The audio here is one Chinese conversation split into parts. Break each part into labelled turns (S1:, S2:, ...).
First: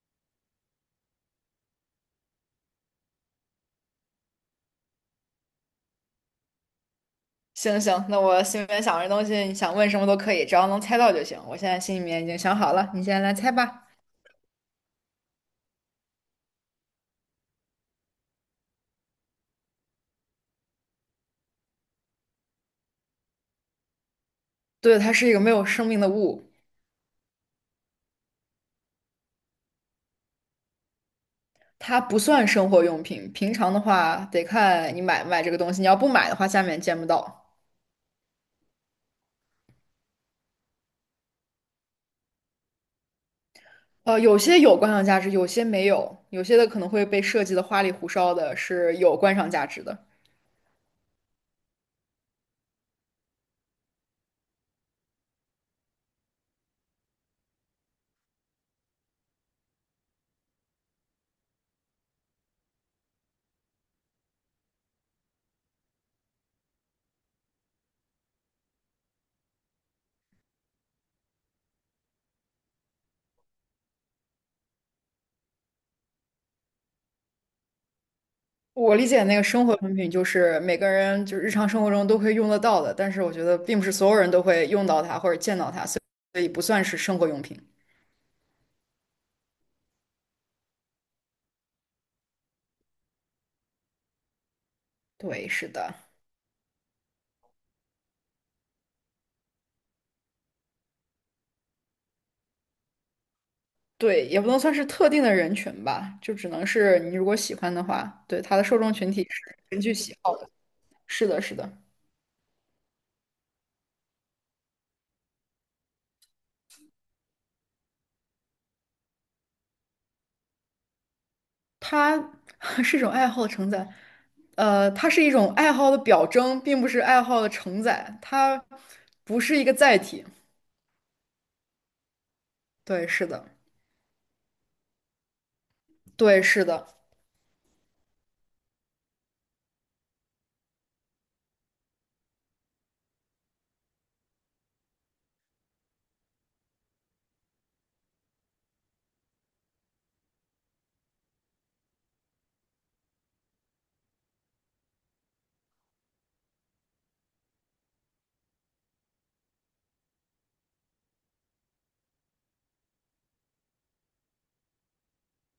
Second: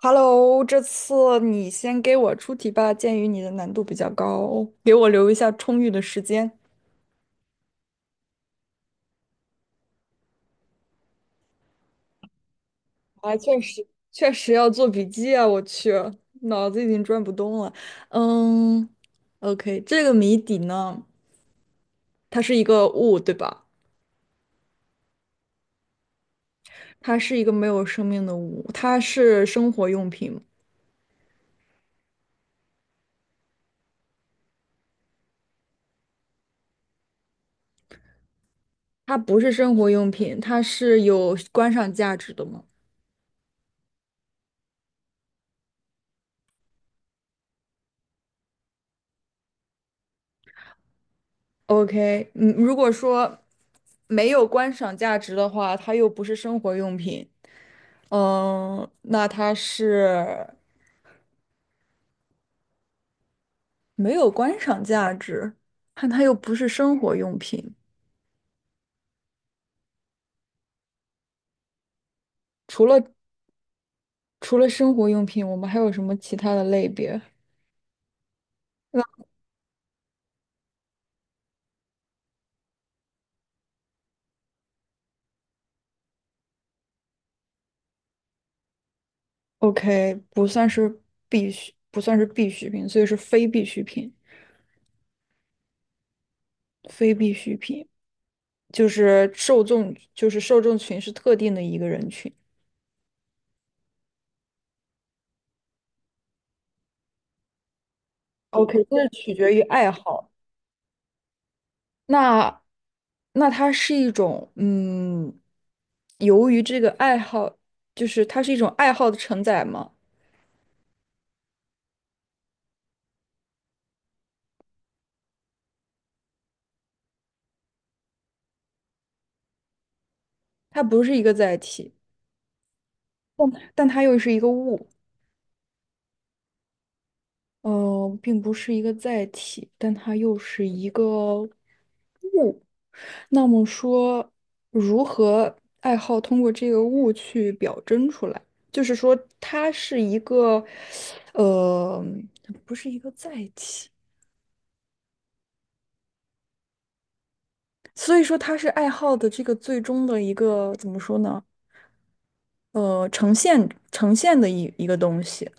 S1: Hello，这次你先给我出题吧，鉴于你的难度比较高，给我留一下充裕的时间。
S2: 行行，那我心里面想着东西，你想问什么都可以，只要能猜到就行。我现在心里面已经想好了，你现在来
S1: 啊，
S2: 猜
S1: 确实，
S2: 吧。
S1: 确实要做笔记啊！我去，脑子已经转不动了。嗯，OK，这个谜底呢，它是一个物，对吧？
S2: 对，它是一个没有生命的物，
S1: 它是一个没有生命的物，它是生活用品吗？
S2: 它不算生活用品。平常的话，得看你买不买这个东西。你要不买的话，下面见不到。
S1: 它不是生活用品，它是有观赏价值的吗
S2: 有些有观赏价值，有些没有，有些的可能会被设计的花里胡哨的，是有观赏价值的。
S1: ？OK，嗯，如果说没有观赏价值的话，它又不是生活用品。嗯，那它是没有观赏价值，但它又不是生活用品。除了除了生活用品，我们还有什么其他的类别？
S2: 我
S1: 那
S2: 理解那个生活用品就是每个人就是日常生活中都会用得到的，但是我觉得并不是所有人都会用到它或者见到它，所以不算是生活用品。
S1: OK，不算是必需，不算是必需品，所以是非必需品。
S2: 对，是的，
S1: 非必需品就是受众，就是受众群是特定的一个人群。
S2: 对，也不能算是特定的人群吧，就只能是你如果喜欢的话，对，它的受
S1: OK，
S2: 众
S1: 这是
S2: 群体
S1: 取决
S2: 是
S1: 于
S2: 根
S1: 爱
S2: 据喜
S1: 好。
S2: 好的。是的，是的，
S1: 那那它是一种，由于这个爱好，就是它是一种爱好的承载吗？
S2: 它 是一种爱好的承载，它是一种爱好的表征，并不是爱好的承载，它不是一个载体。
S1: 它不是一个载体，
S2: 对，是的，
S1: 但但它又是一个物，
S2: 对，是的。
S1: 并不是一个载体，但它又是一个物。那么说，如何爱好通过这个物去表征出来？就是说，它是一个，呃，不是一个载体。所以说它是爱好的这个最终的一个怎么说呢？呈现的一个东西。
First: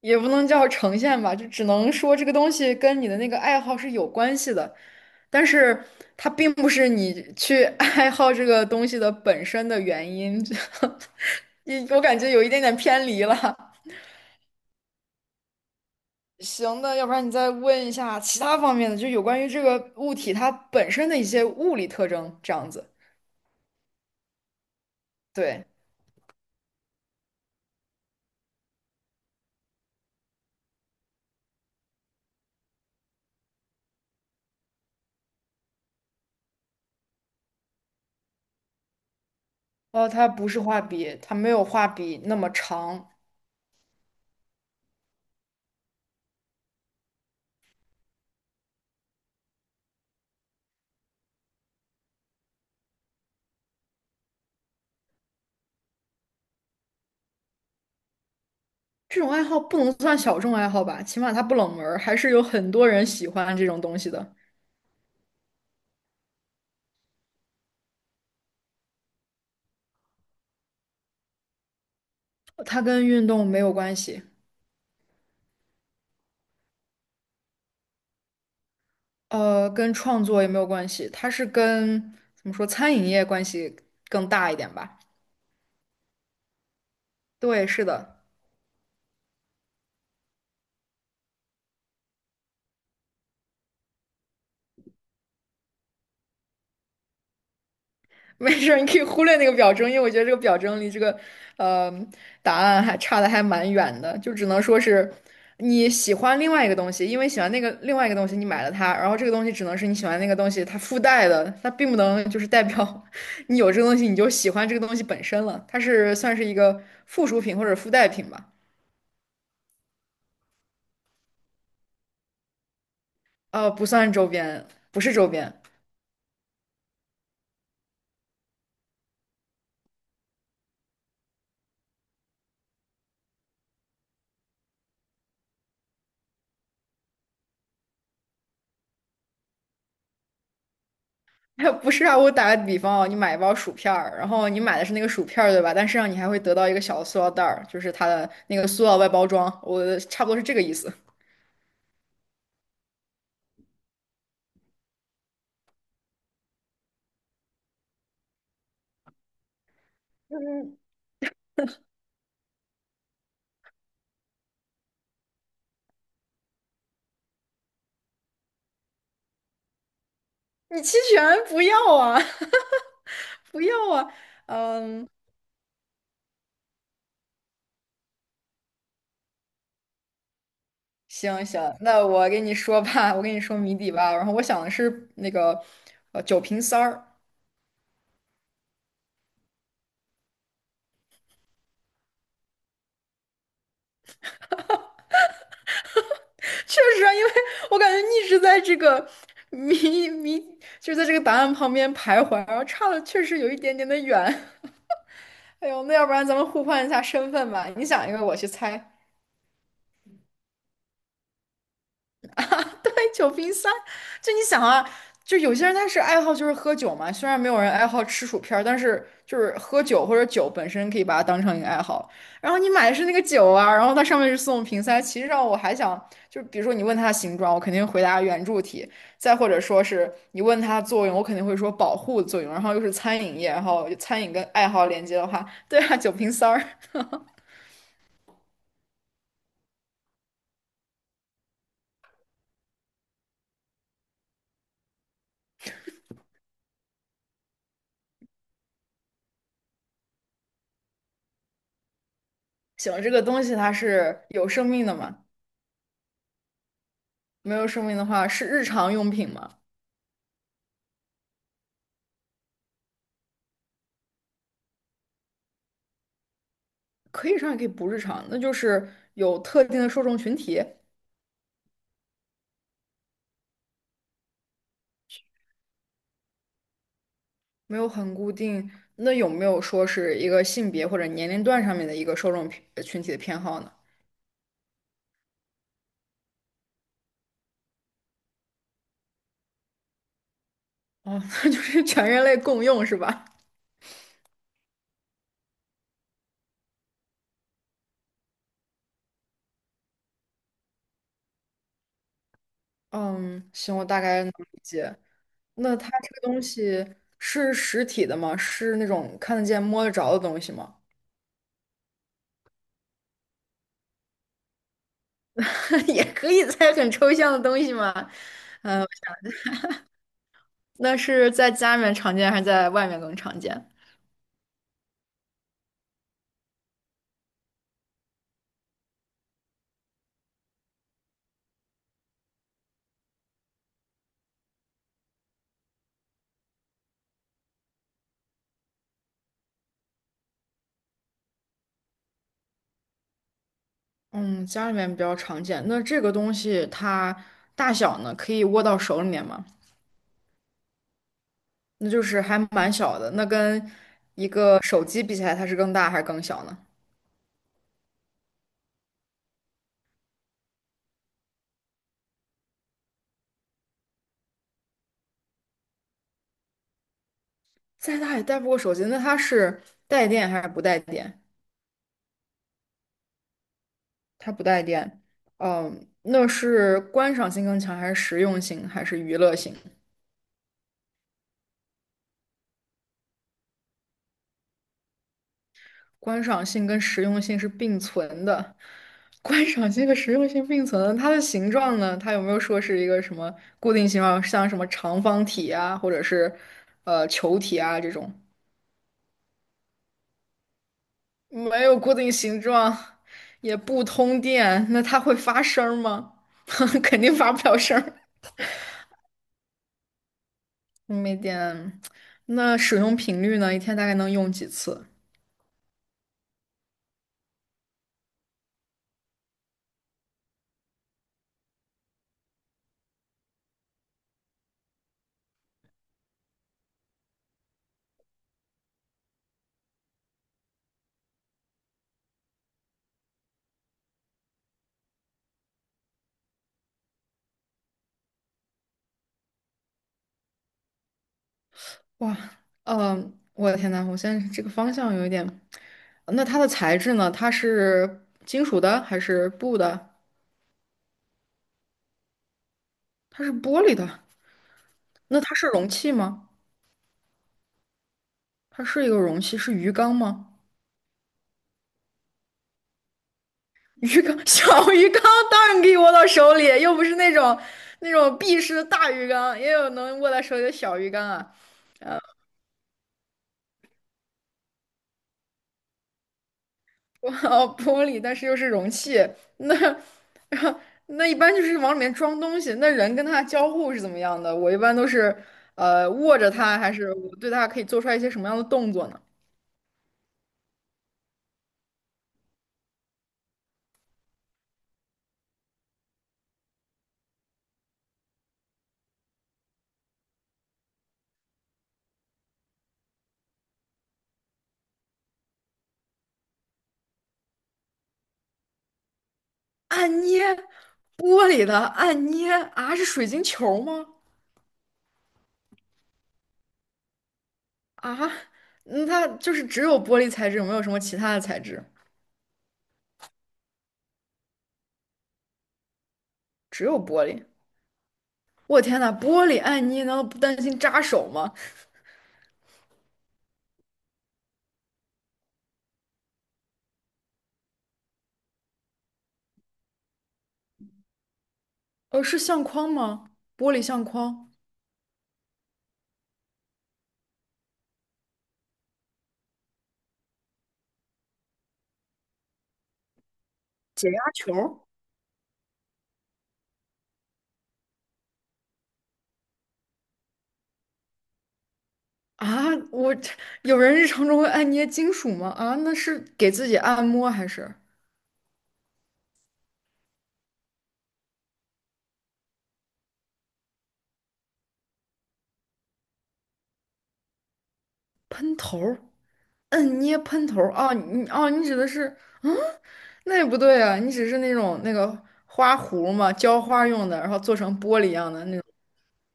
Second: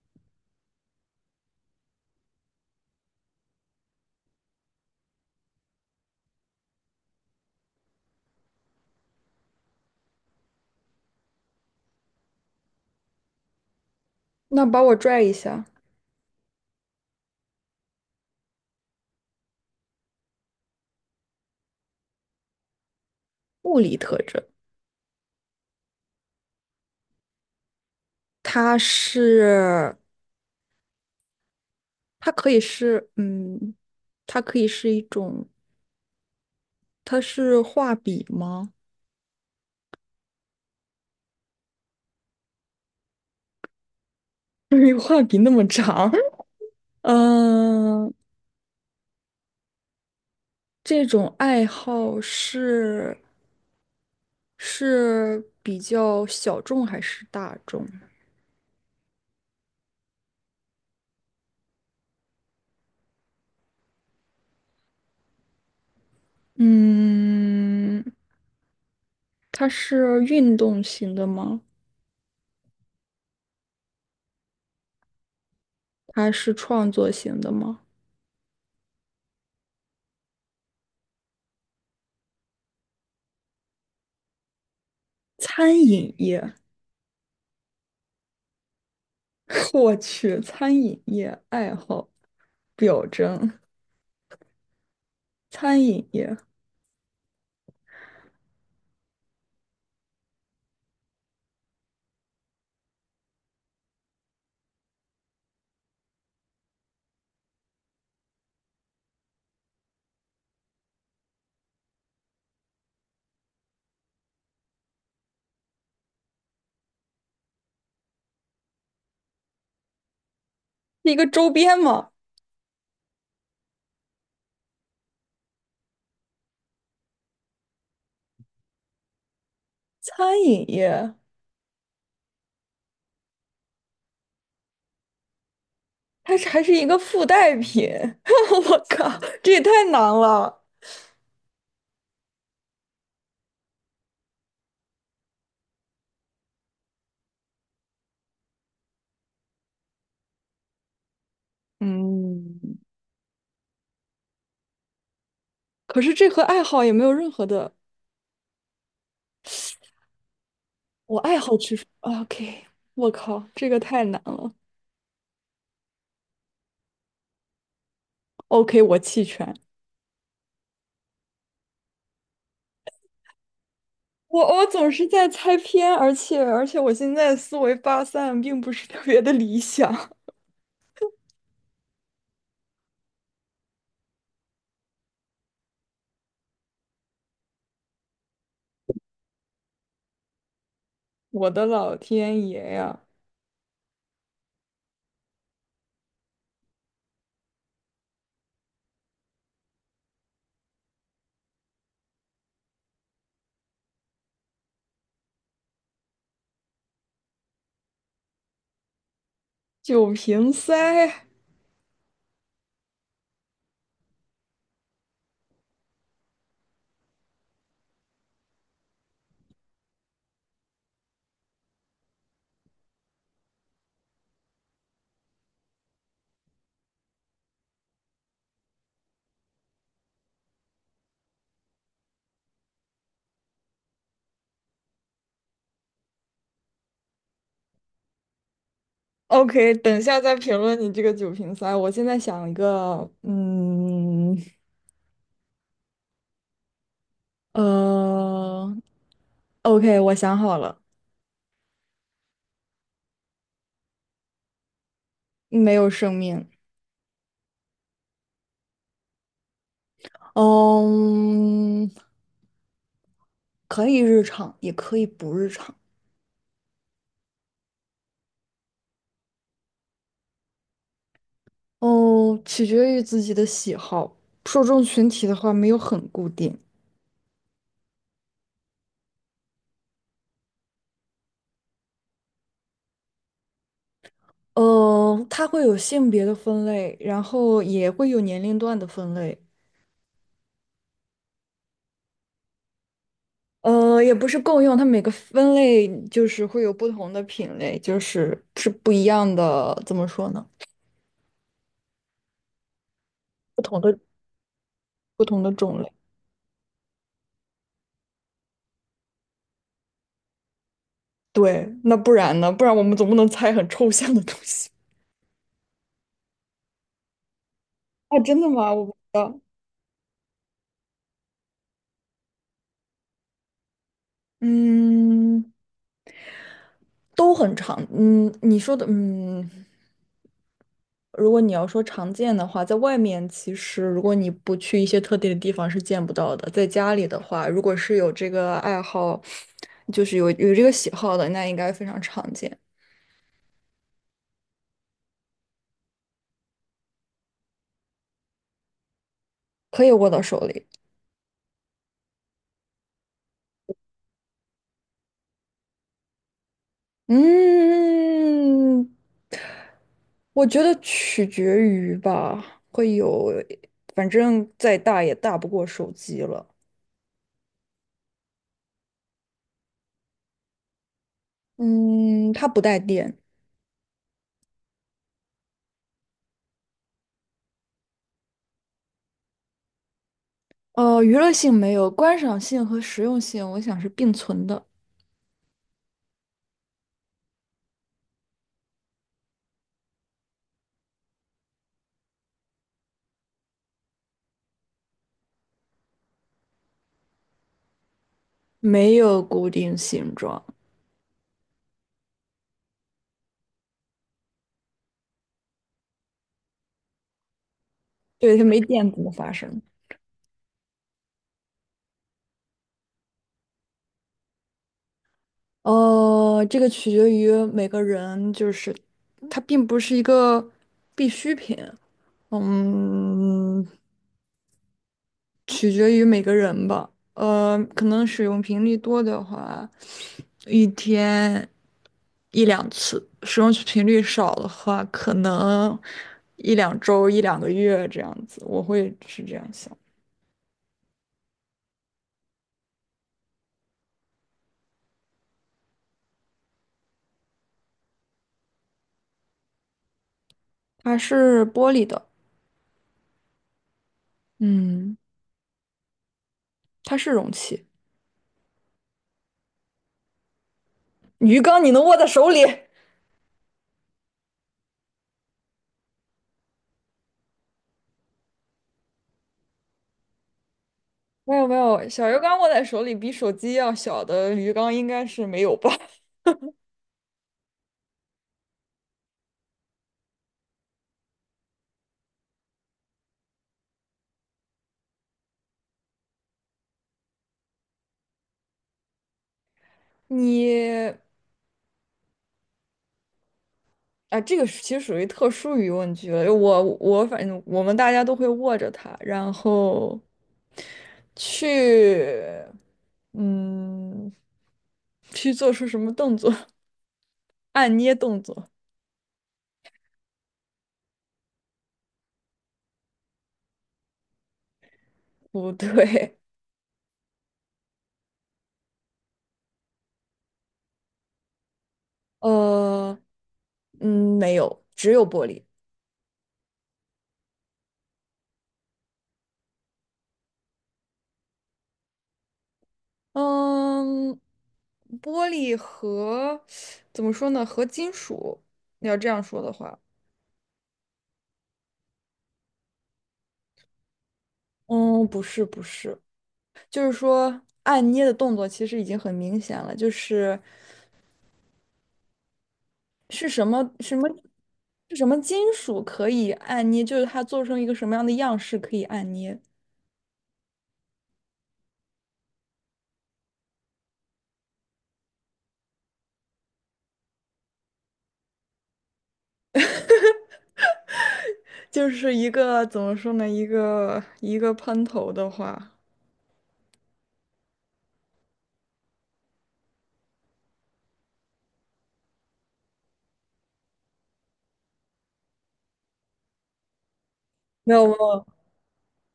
S2: 也不能叫呈现吧，就只能说这个东西跟你的那个爱好是有关系的，但是它并不是你去 爱好这个东西的本身的原因，就 你我感觉有一点点偏离了。
S1: 那把我拽一下，
S2: 行的，要不然你再问一下其他方面的，就有关于这个物体它本身的一些物理特征，这样子。
S1: 物理特征，
S2: 对，
S1: 它是它可以是它可以是一种，它是画笔吗？
S2: 哦，它不是画笔，它没有画笔那么长。
S1: 因为画笔那么长，嗯，这种爱好是是比较小众还是大众？
S2: 这种爱好不能算小众爱好吧，起码它不冷门儿还是有很多人喜欢这种东西的。
S1: 嗯，它是运动型的吗？
S2: 它跟运动没有关系，
S1: 它是创作型的吗？
S2: 跟创作也没有关系，它是跟怎么说餐饮业关系更大一点吧？
S1: 餐饮业，
S2: 对，是的，
S1: 我去，餐饮业爱好表征，餐饮业
S2: 没事儿，你可以忽略那个表征，因为我觉得这个表征离这个呃答案还差的还蛮远的，就只能说是你喜欢另外一个东西，因为喜欢那个另外一个东西，你买了它，然后这个东西只能是你喜欢那个东西它附带的，它并不能就是代表 你有这个东西你就喜欢这个东西本身了，它是算是一个附属品或者附带品吧。
S1: 是一个周边吗？
S2: 不算周边，不是周边，
S1: 餐饮业，它是还是一个附带品，我靠，这也太难了。
S2: 不是啊。我打个比方啊，你买一包薯片儿，然后你买的是那个薯片儿，对吧？但实际上你还会得到一个小的塑料袋儿，就是它的那个塑料外包装，我差不多是这个意思。
S1: 嗯，可是这和爱好也没有任何的，
S2: 嗯，
S1: 我爱好去 OK，我靠，这个太难了。OK，我弃权。
S2: 你弃权不要啊，不要啊。
S1: 我总是
S2: 嗯，
S1: 在猜偏，而且我现在思维发散并不是特别的理想。
S2: 行行，那我给你说吧，我给你说谜底吧。然后我想的是那个酒瓶塞儿，
S1: 我的老天爷呀，
S2: 确实啊，因为我感觉一直在这个谜谜，就是在这个答案旁边徘徊，然后差的确实有一点点的远。哎呦，那要不然咱们互换一下身份吧，你想一个，我去猜。
S1: 酒瓶塞
S2: 酒瓶塞，就你想啊，就有些人他是爱好就是喝酒嘛，虽然没有人爱好吃薯片儿但是就是喝酒或者酒本身可以把它当成一个爱好。然后你买的是那个酒啊，然后它上面是送瓶塞，其实上我还想，就比如说你问它的形状，我肯定回答圆柱体；再或者说是你问它的作用，我肯定会说保护作用。然后又是餐饮业，然后餐饮跟爱好连接的话，对啊，酒瓶塞儿，
S1: ！OK，等一下再评论你这个酒瓶塞。我现在想一个，呃，OK，我想好了，
S2: 行，这个东西它是有生命的嘛？
S1: 没有生命，
S2: 没有生命的话是日常用品嘛？
S1: 嗯，可以日常，也可以不日常，
S2: 可以日常也可以不日常，那就是有特定的受众群体，
S1: 哦，取决于自己的喜好，受众群体的话没有很固定。
S2: 没有很固定。那有没有说是一个性别或者年龄段上面的一个受众群体的偏好呢？
S1: 呃，它会有性别的分类，然后也会有年龄段的分类。
S2: 哦，那就是全人类共用是吧？
S1: 呃，也不是共用，它每个分类就是会有不同的品类，就是是不一样的，怎么说呢？
S2: 嗯，
S1: 不
S2: 行，
S1: 同
S2: 我
S1: 的
S2: 大概能理解。
S1: 不同的
S2: 那
S1: 种
S2: 它
S1: 类。
S2: 这个东西是实体的吗？是那种看得见、摸得着的东西吗？
S1: 对，那不然呢？不然我们总不能猜很抽象的东西。
S2: 也可以在很抽象的东西吗？
S1: 啊？真的吗？我
S2: 嗯，
S1: 不知道。
S2: 那是在家里面常见还是在外面更常见？
S1: 嗯，都很长。嗯，你说的，嗯。如果你要说常见的话，在外面其实如果你不去一些特定的地方是见不到的。在家里的话，如果是有这个爱好，就是有这个喜好的，那应该非常常见，
S2: 嗯，家里面比较常见。那这个东西它大小呢，可以握到手里面吗？
S1: 可以握到手里。
S2: 那就是还蛮小的。那跟一个手机比起来，它是更大还是更小呢？
S1: 嗯，我觉得取决于吧，会有，反正再大也大不过手机了。
S2: 再大也带不过手机。那它是带电还是不带电？
S1: 嗯，它不带电。
S2: 它不带电。嗯，那是观赏性更强，还是实用性，还是娱乐性？
S1: 娱乐性没有，观赏性和实用性，我想是并存的。
S2: 观赏性跟实用性是并存的，观赏性和实用性并存的它的形状呢？它有没有说是一个什么固定形状，像什么长方体啊，或者是球体啊这种？
S1: 没有固定形状。
S2: 没有固定形状，也不通电，那它会发声儿吗？肯定发不了声儿。
S1: 对，它没电怎么发生。
S2: 嗯没电，那使用频率呢？一天大概能用几次？
S1: 哦，这个取决于每个人，就是它并不是一个必需品，嗯，取决于每个人吧。可能使用频率多的话，一天一两次；使用频率少的话，可能一两周、一两个月这样子。我会是这样想。
S2: 哇，嗯、我的天呐，我现在这个方向有一点。那它的材质呢？它是金属的还是布的？
S1: 它是玻璃的，
S2: 它是玻璃的。
S1: 嗯，
S2: 那它是容器吗？
S1: 它是容器。
S2: 它是一个容器，是鱼缸吗？
S1: 鱼缸你能握在手里？
S2: 鱼缸，小鱼缸当然可以握到手里，又不是那种那种闭式的大鱼缸，也有能握在手里的小鱼缸
S1: 没
S2: 啊。
S1: 有没有，小鱼缸握在手里比手机要小的鱼缸应该是没有吧？
S2: 哇哦，玻璃，但是又是容器，那 那一般就是往里面装东西。那人跟它交互是怎么样的？我一般都是握着它，还是我对它可以做出来一些什么样的动作呢？
S1: 你啊，这个是其实属于特殊疑问句了。我反正我们大家都会握着它，然后去嗯去做出什么动作？按捏动作？
S2: 按捏玻璃的按捏啊，是水晶球吗？
S1: 不对，
S2: 啊，嗯它就是只有玻璃材质，有没有什么其他的材质，
S1: 呃没有，只有玻璃。
S2: 只有玻璃。我天呐，玻璃按捏难道不担心扎手吗？
S1: 嗯，玻璃和怎么说呢？和金属，你要这样说的话，
S2: 是相框吗？玻璃相框，
S1: 嗯，不是不是，就是说按捏的动作其实已经很明显了，就是是什么
S2: 解
S1: 什
S2: 压
S1: 么
S2: 球
S1: 是什么金属可以按捏，就是它做成一个什么样的样式可以按捏，
S2: 啊？我这有人日常中会按捏金属吗？啊，那是给自己按摩还是
S1: 就是一个怎么说呢？一个喷头的话，
S2: 喷头？嗯，捏喷头儿哦，你哦，你指的是，嗯，那也不对啊，你只是那种那个花壶嘛，浇花用的，然后做成
S1: 没
S2: 玻
S1: 有
S2: 璃一
S1: 没
S2: 样的
S1: 有
S2: 那种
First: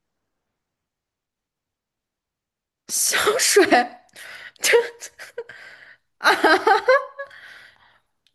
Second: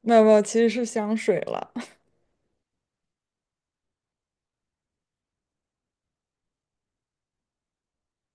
S1: 没有没有，其实是香水了。
S2: 香水，这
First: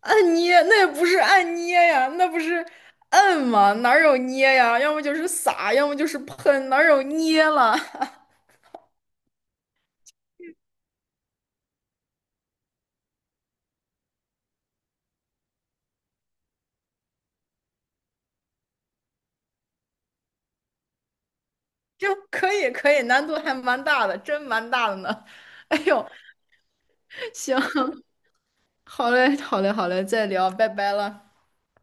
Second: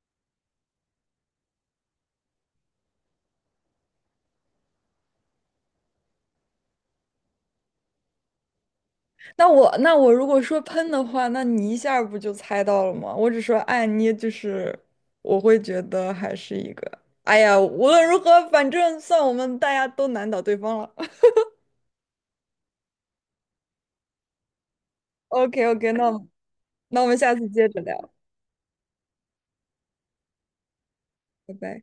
S2: 按捏那也不是按捏呀，那不是摁吗？哪儿有捏呀？要么就是撒，要么就是喷，哪儿有捏了？
S1: 那我那我如果说喷的话，那你一下儿不就猜到了吗？我只说爱捏，就是我会觉得还是一个。哎呀，无论如何，反正算我们大家都难倒对方了。
S2: 这可以可以，难度还蛮大的，真蛮大的呢。
S1: OK
S2: 哎
S1: OK，那
S2: 呦，
S1: 我们那我们下次
S2: 行，
S1: 接着聊，
S2: 好嘞，好嘞，好嘞，再聊，拜拜了。
S1: 拜拜。